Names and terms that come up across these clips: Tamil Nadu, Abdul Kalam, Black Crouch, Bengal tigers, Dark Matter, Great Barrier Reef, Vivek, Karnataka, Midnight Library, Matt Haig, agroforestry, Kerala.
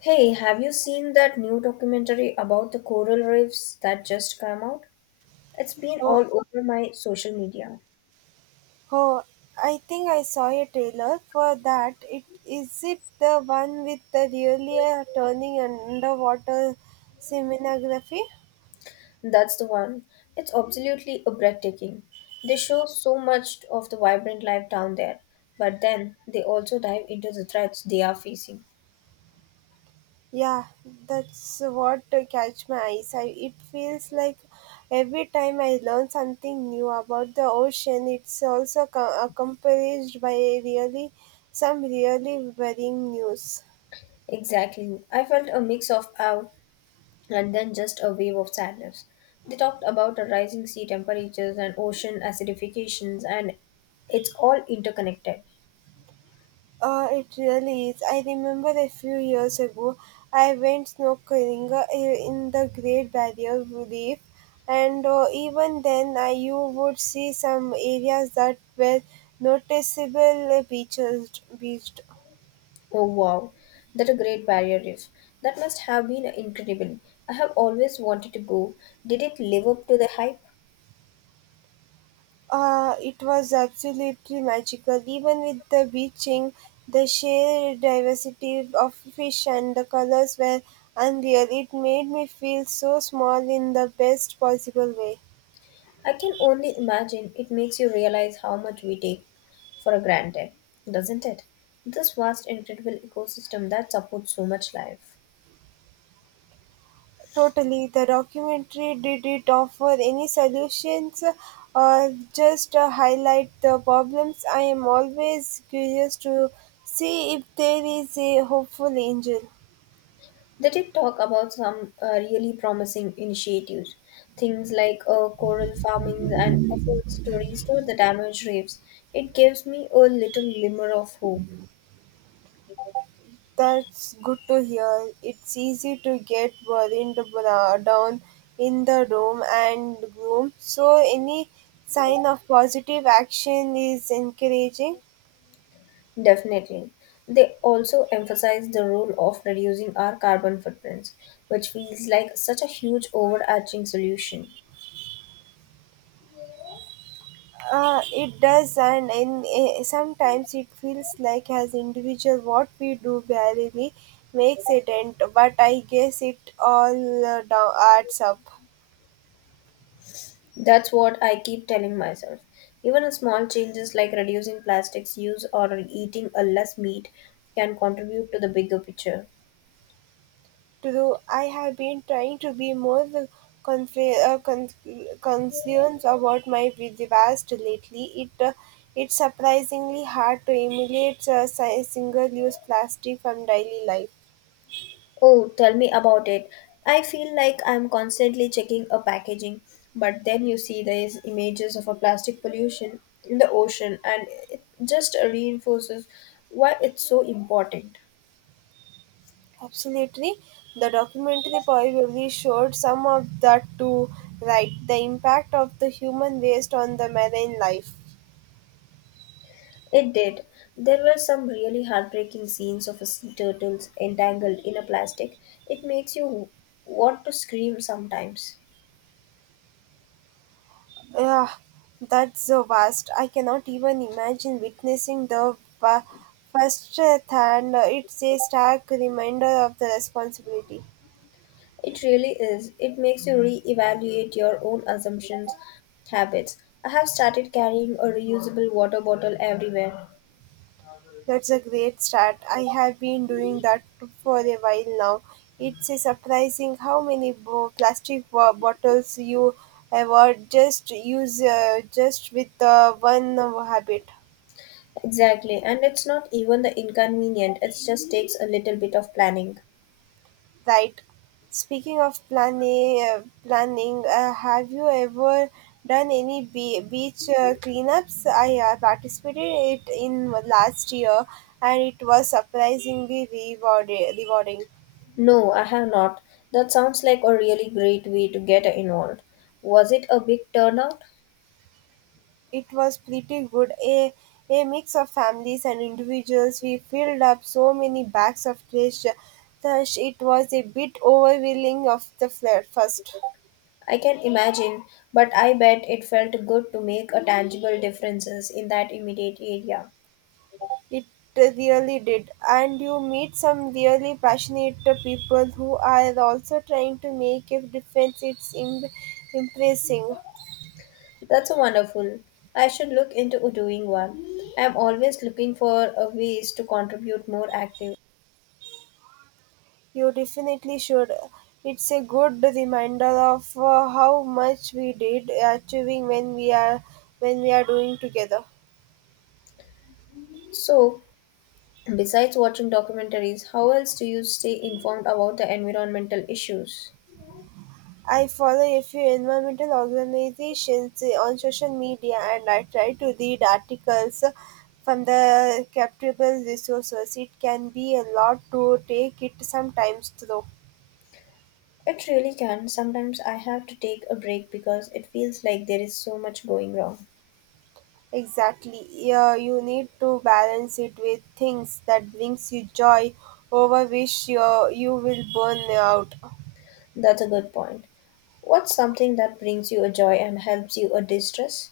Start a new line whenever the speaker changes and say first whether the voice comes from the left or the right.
left: Hey, have you seen that new documentary about the coral reefs that just came out? It's been
right: Oh,
left: all over my social media.
right: oh, I think I saw a trailer for that. It is it the one with the really turning underwater seminography?
left: That's the one. It's absolutely breathtaking. They show so much of the vibrant life down there, but then they also dive into the threats they are facing.
right: Yeah, that's what catch my eyes. I, it feels like every time I learn something new about the ocean, it's also accompanied by really some really worrying news.
left: Exactly. I felt a mix of awe and then just a wave of sadness. They talked about the rising sea temperatures and ocean acidifications and it's all interconnected.
right: It really is. I remember a few years ago, I went snorkeling in the Great Barrier Reef, and even then, you would see some areas that were noticeable beaches. Beached.
left: Oh wow, that a Great Barrier Reef. That must have been incredible. I have always wanted to go. Did it live up to the hype?
right: It was absolutely magical. Even with the beaching, the sheer diversity of fish and the colors were unreal. It made me feel so small in the best possible way.
left: I can only imagine it makes you realize how much we take for granted, doesn't it? This vast, incredible ecosystem that supports so much life.
right: Totally, the documentary didn't offer any solutions or just highlight the problems. I am always curious to see if there is a hopeful angel.
left: They did talk about some really promising initiatives, things like coral farming and efforts to restore the damaged reefs. It gives me a little glimmer of hope.
right: That's good to hear. It's easy to get worried down in the room and gloom, so any sign of positive action is encouraging.
left: Definitely. They also emphasize the role of reducing our carbon footprints, which feels like such a huge overarching solution.
right: It does, and in, sometimes it feels like as individual, what we do barely makes a dent. But I guess it all down, adds up.
left: That's what I keep telling myself. Even a small changes like reducing plastics use or eating a less meat can contribute to the bigger picture.
right: True, I have been trying to be more conf- uh, con- concerned about my vast lately. It it's surprisingly hard to eliminate single-use plastic from daily life.
left: Oh, tell me about it. I feel like I'm constantly checking a packaging, but then you see these images of a plastic pollution in the ocean and it just reinforces why it's so important.
right: Absolutely. The documentary probably showed some of that too, right? The impact of the human waste on the marine life.
left: It did. There were some really heartbreaking scenes of a sea turtles entangled in a plastic. It makes you want to scream sometimes.
right: Yeah, that's so vast. I cannot even imagine witnessing the first hand. It's a stark reminder of the responsibility.
left: It really is. It makes you re-evaluate your own assumptions, habits. I have started carrying a reusable water bottle everywhere.
right: That's a great start. I have been doing that for a while now. It's a surprising how many plastic bottles you ever just use just with one habit,
left: Exactly, and it's not even the inconvenient, it just takes a little bit of planning.
right: right? Speaking of planning, have you ever done any beach cleanups? I participated it in last year, and it was surprisingly rewarding.
left: No, I have not. That sounds like a really great way to get involved. Was it a big turnout?
right: It was pretty good. A mix of families and individuals. We filled up so many bags of trash. Thus, it was a bit overwhelming of the first.
left: I can imagine, but I bet it felt good to make a tangible differences in that immediate area.
right: It really did. And you meet some really passionate people who are also trying to make a difference. Impressing.
left: That's a wonderful. I should look into doing one. I'm always looking for a ways to contribute more active.
right: You definitely should. It's a good reminder of how much we did achieving when we are doing together.
left: So, besides watching documentaries, how else do you stay informed about the environmental issues?
right: I follow a few environmental organizations on social media and I try to read articles from the captable resources. It can be a lot to take it sometimes though.
left: It really can. Sometimes I have to take a break because it feels like there is so much going wrong.
right: Exactly. Yeah, you need to balance it with things that brings you joy over which you will burn out.
left: That's a good point. What's something that brings you a joy and helps you a distress?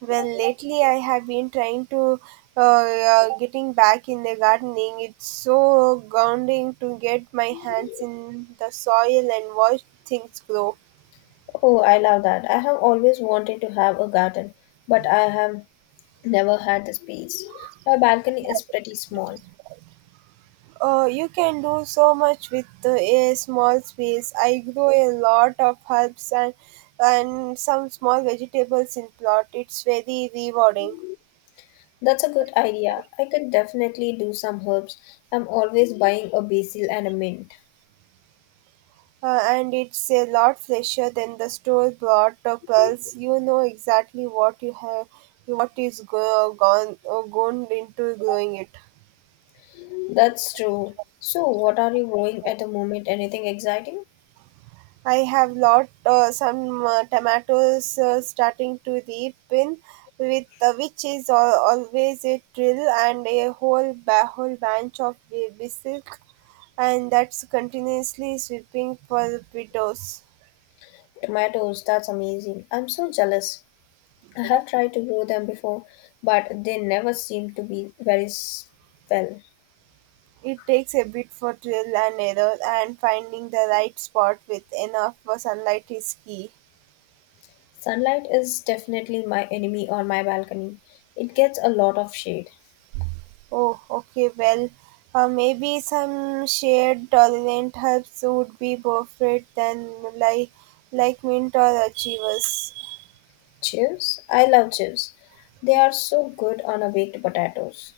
right: Well, lately I have been trying to getting back in the gardening. It's so grounding to get my hands in the soil and watch things grow.
left: Oh, I love that. I have always wanted to have a garden, but I have never had the space. My balcony is pretty small.
right: You can do so much with a small space. I grow a lot of herbs and some small vegetables in plot. It's very rewarding.
left: That's a good idea. I could definitely do some herbs. I'm always buying a basil and a mint.
right: And it's a lot fresher than the store bought pearls. You know exactly what you have, what is gone into growing it.
left: That's true. So, what are you growing at the moment? Anything exciting?
right: I have lot some tomatoes starting to reap with which is always a thrill and a whole bunch of basil, and that's continuously sweeping for widows.
left: Tomatoes, that's amazing. I'm so jealous. I have tried to grow them before, but they never seem to be very well.
right: It takes a bit for trial and error, and finding the right spot with enough sunlight is key.
left: Sunlight is definitely my enemy on my balcony. It gets a lot of shade.
right: Oh, okay, well, maybe some shade tolerant herbs would be perfect then, like, like mint or achievers.
left: Chips? I love chips. They are so good on a baked potatoes.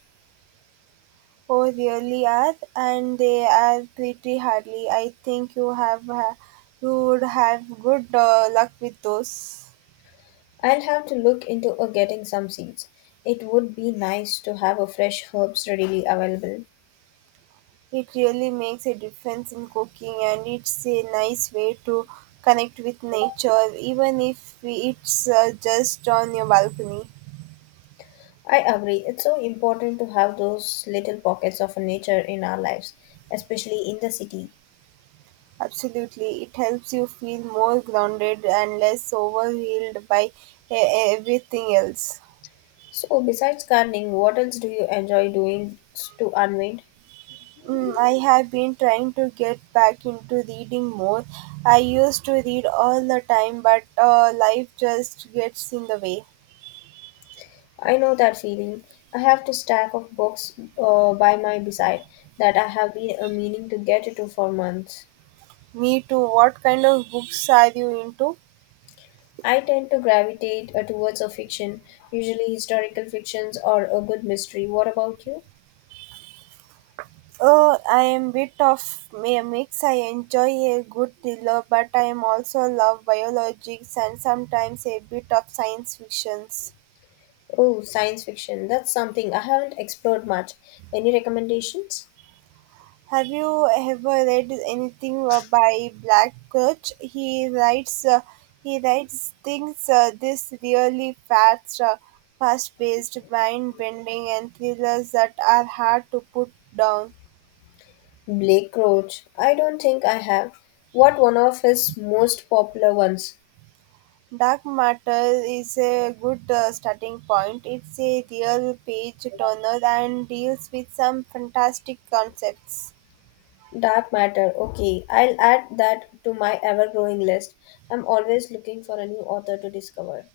right: Oh, really are, and they are pretty hardly. I think you would have good luck with those.
left: I'll have to look into getting some seeds. It would be nice to have a fresh herbs readily available.
right: It really makes a difference in cooking, and it's a nice way to connect with nature, even if it's just on your balcony.
left: I agree. It's so important to have those little pockets of nature in our lives, especially in the city.
right: Absolutely, it helps you feel more grounded and less overwhelmed by everything else.
left: So, besides gardening, what else do you enjoy doing to unwind?
right: Mm, I have been trying to get back into reading more. I used to read all the time, but life just gets in the way.
left: I know that feeling. I have to stack of books by my beside that I have been meaning to get to for months.
right: Me too. What kind of books are you into?
left: I tend to gravitate towards a fiction, usually historical fictions or a good mystery. What about you?
right: Oh, I am bit of a mix. I enjoy a good thriller, but I am also love biologics and sometimes a bit of science fictions.
left: Oh, science fiction. That's something I haven't explored much. Any recommendations?
right: Have you ever read anything by Black Crouch? He writes things this really fast-paced, mind-bending, and thrillers that are hard to put down.
left: Blake Crouch. I don't think I have. What one of his most popular ones?
right: Dark Matter is a good starting point. It's a real page turner and deals with some fantastic concepts.
left: Dark Matter. Okay, I'll add that to my ever growing list. I'm always looking for a new author to discover.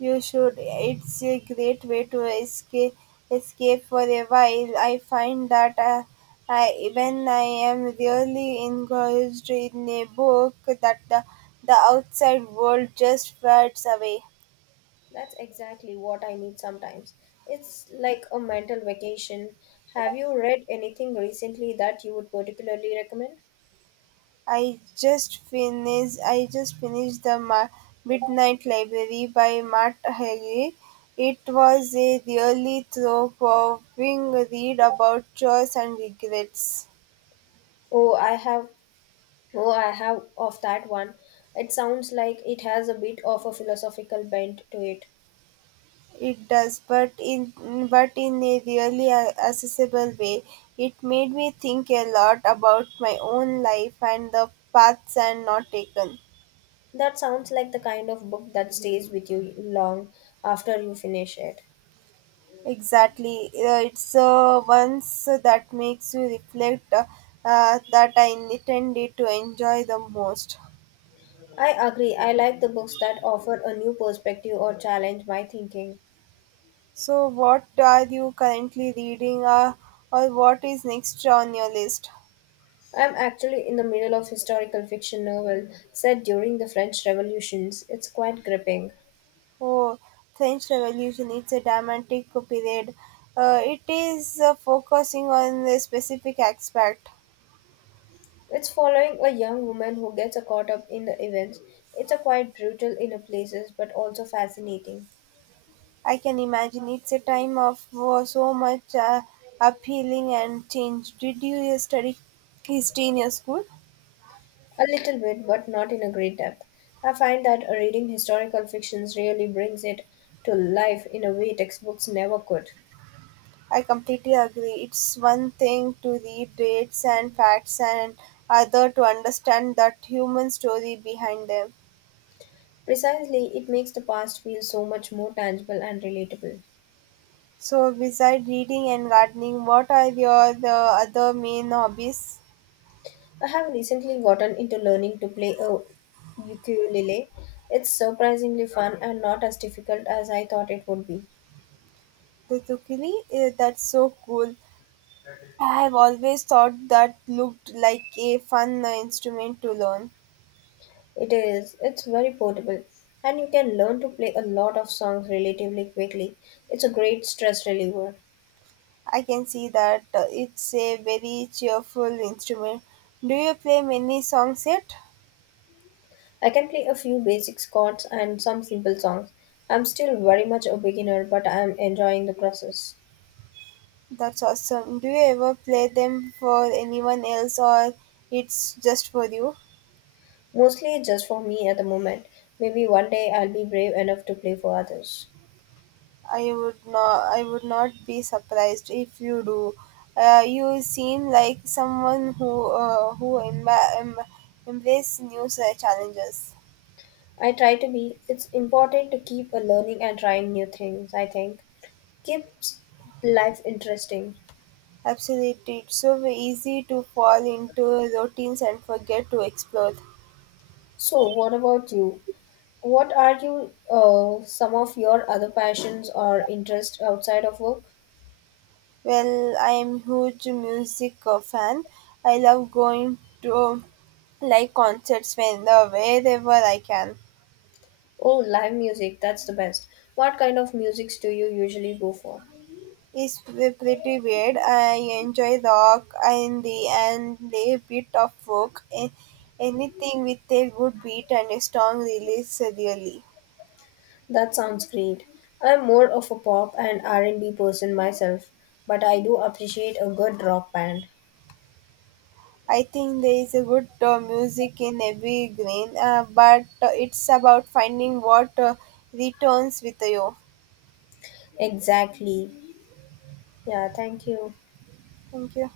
right: You should. It's a great way to escape for a while. I find that when I am really engaged in a book, that the outside world just fades away.
left: That's exactly what I need sometimes. It's like a mental vacation. Have you read anything recently that you would particularly recommend?
right: I just finished the Midnight Library by Matt Haig. It was a really thought-provoking read about choice and regrets.
left: Oh, I have. Oh, I have of that one. It sounds like it has a bit of a philosophical bent to it.
right: It does, but in a really accessible way. It made me think a lot about my own life and the paths and not taken.
left: That sounds like the kind of book that stays with you long after you finish it.
right: Exactly. It's once that makes you reflect that I intended to enjoy the most.
left: I agree. I like the books that offer a new perspective or challenge my thinking.
right: So, what are you currently reading, or what is next on your list?
left: I'm actually in the middle of historical fiction novel set during the French Revolutions. It's quite gripping.
right: Oh, French Revolution. It's a dramatic period. It is focusing on a specific aspect.
left: It's following a young woman who gets caught up in the events. It's a quite brutal in a places but also fascinating.
right: I can imagine it's a time of so much appealing and change. Did you study history in your school?
left: A little bit but not in a great depth. I find that reading historical fictions really brings it to life in a way textbooks never could.
right: I completely agree. It's one thing to read dates and facts, and other to understand that human story behind them.
left: Precisely, it makes the past feel so much more tangible and relatable.
right: So, besides reading and gardening, what are your the other main hobbies?
left: I have recently gotten into learning to play a ukulele. It's surprisingly fun and not as difficult as I thought it would be.
right: Tutukili, eh, that's so cool. I have always thought that looked like a fun instrument to learn.
left: It is, it's very portable, and you can learn to play a lot of songs relatively quickly. It's a great stress reliever.
right: I can see that it's a very cheerful instrument. Do you play many songs yet?
left: I can play a few basic chords and some simple songs. I'm still very much a beginner, but I'm enjoying the process.
right: That's awesome. Do you ever play them for anyone else or it's just for you?
left: Mostly just for me at the moment. Maybe one day I'll be brave enough to play for others.
right: I would not be surprised if you do. You seem like someone who embrace new challenges.
left: I try to be. It's important to keep a learning and trying new things, I think. Keeps life interesting.
right: Absolutely. It's so easy to fall into routines and forget to explore.
left: So, what about you? What are you some of your other passions or interests outside of work?
right: Well, I am huge music fan. I love going to concerts when wherever I can.
left: Oh, live music, that's the best. What kind of musics do you usually go for?
right: Is pretty weird. I enjoy rock and a bit of folk. Anything with a good beat and a strong release, really.
left: That sounds great. I'm more of a pop and R&B person myself, but I do appreciate a good rock band.
right: I think there is a good music in every grain, but it's about finding what returns with you.
left: Exactly. Yeah, thank you.
right: Thank you.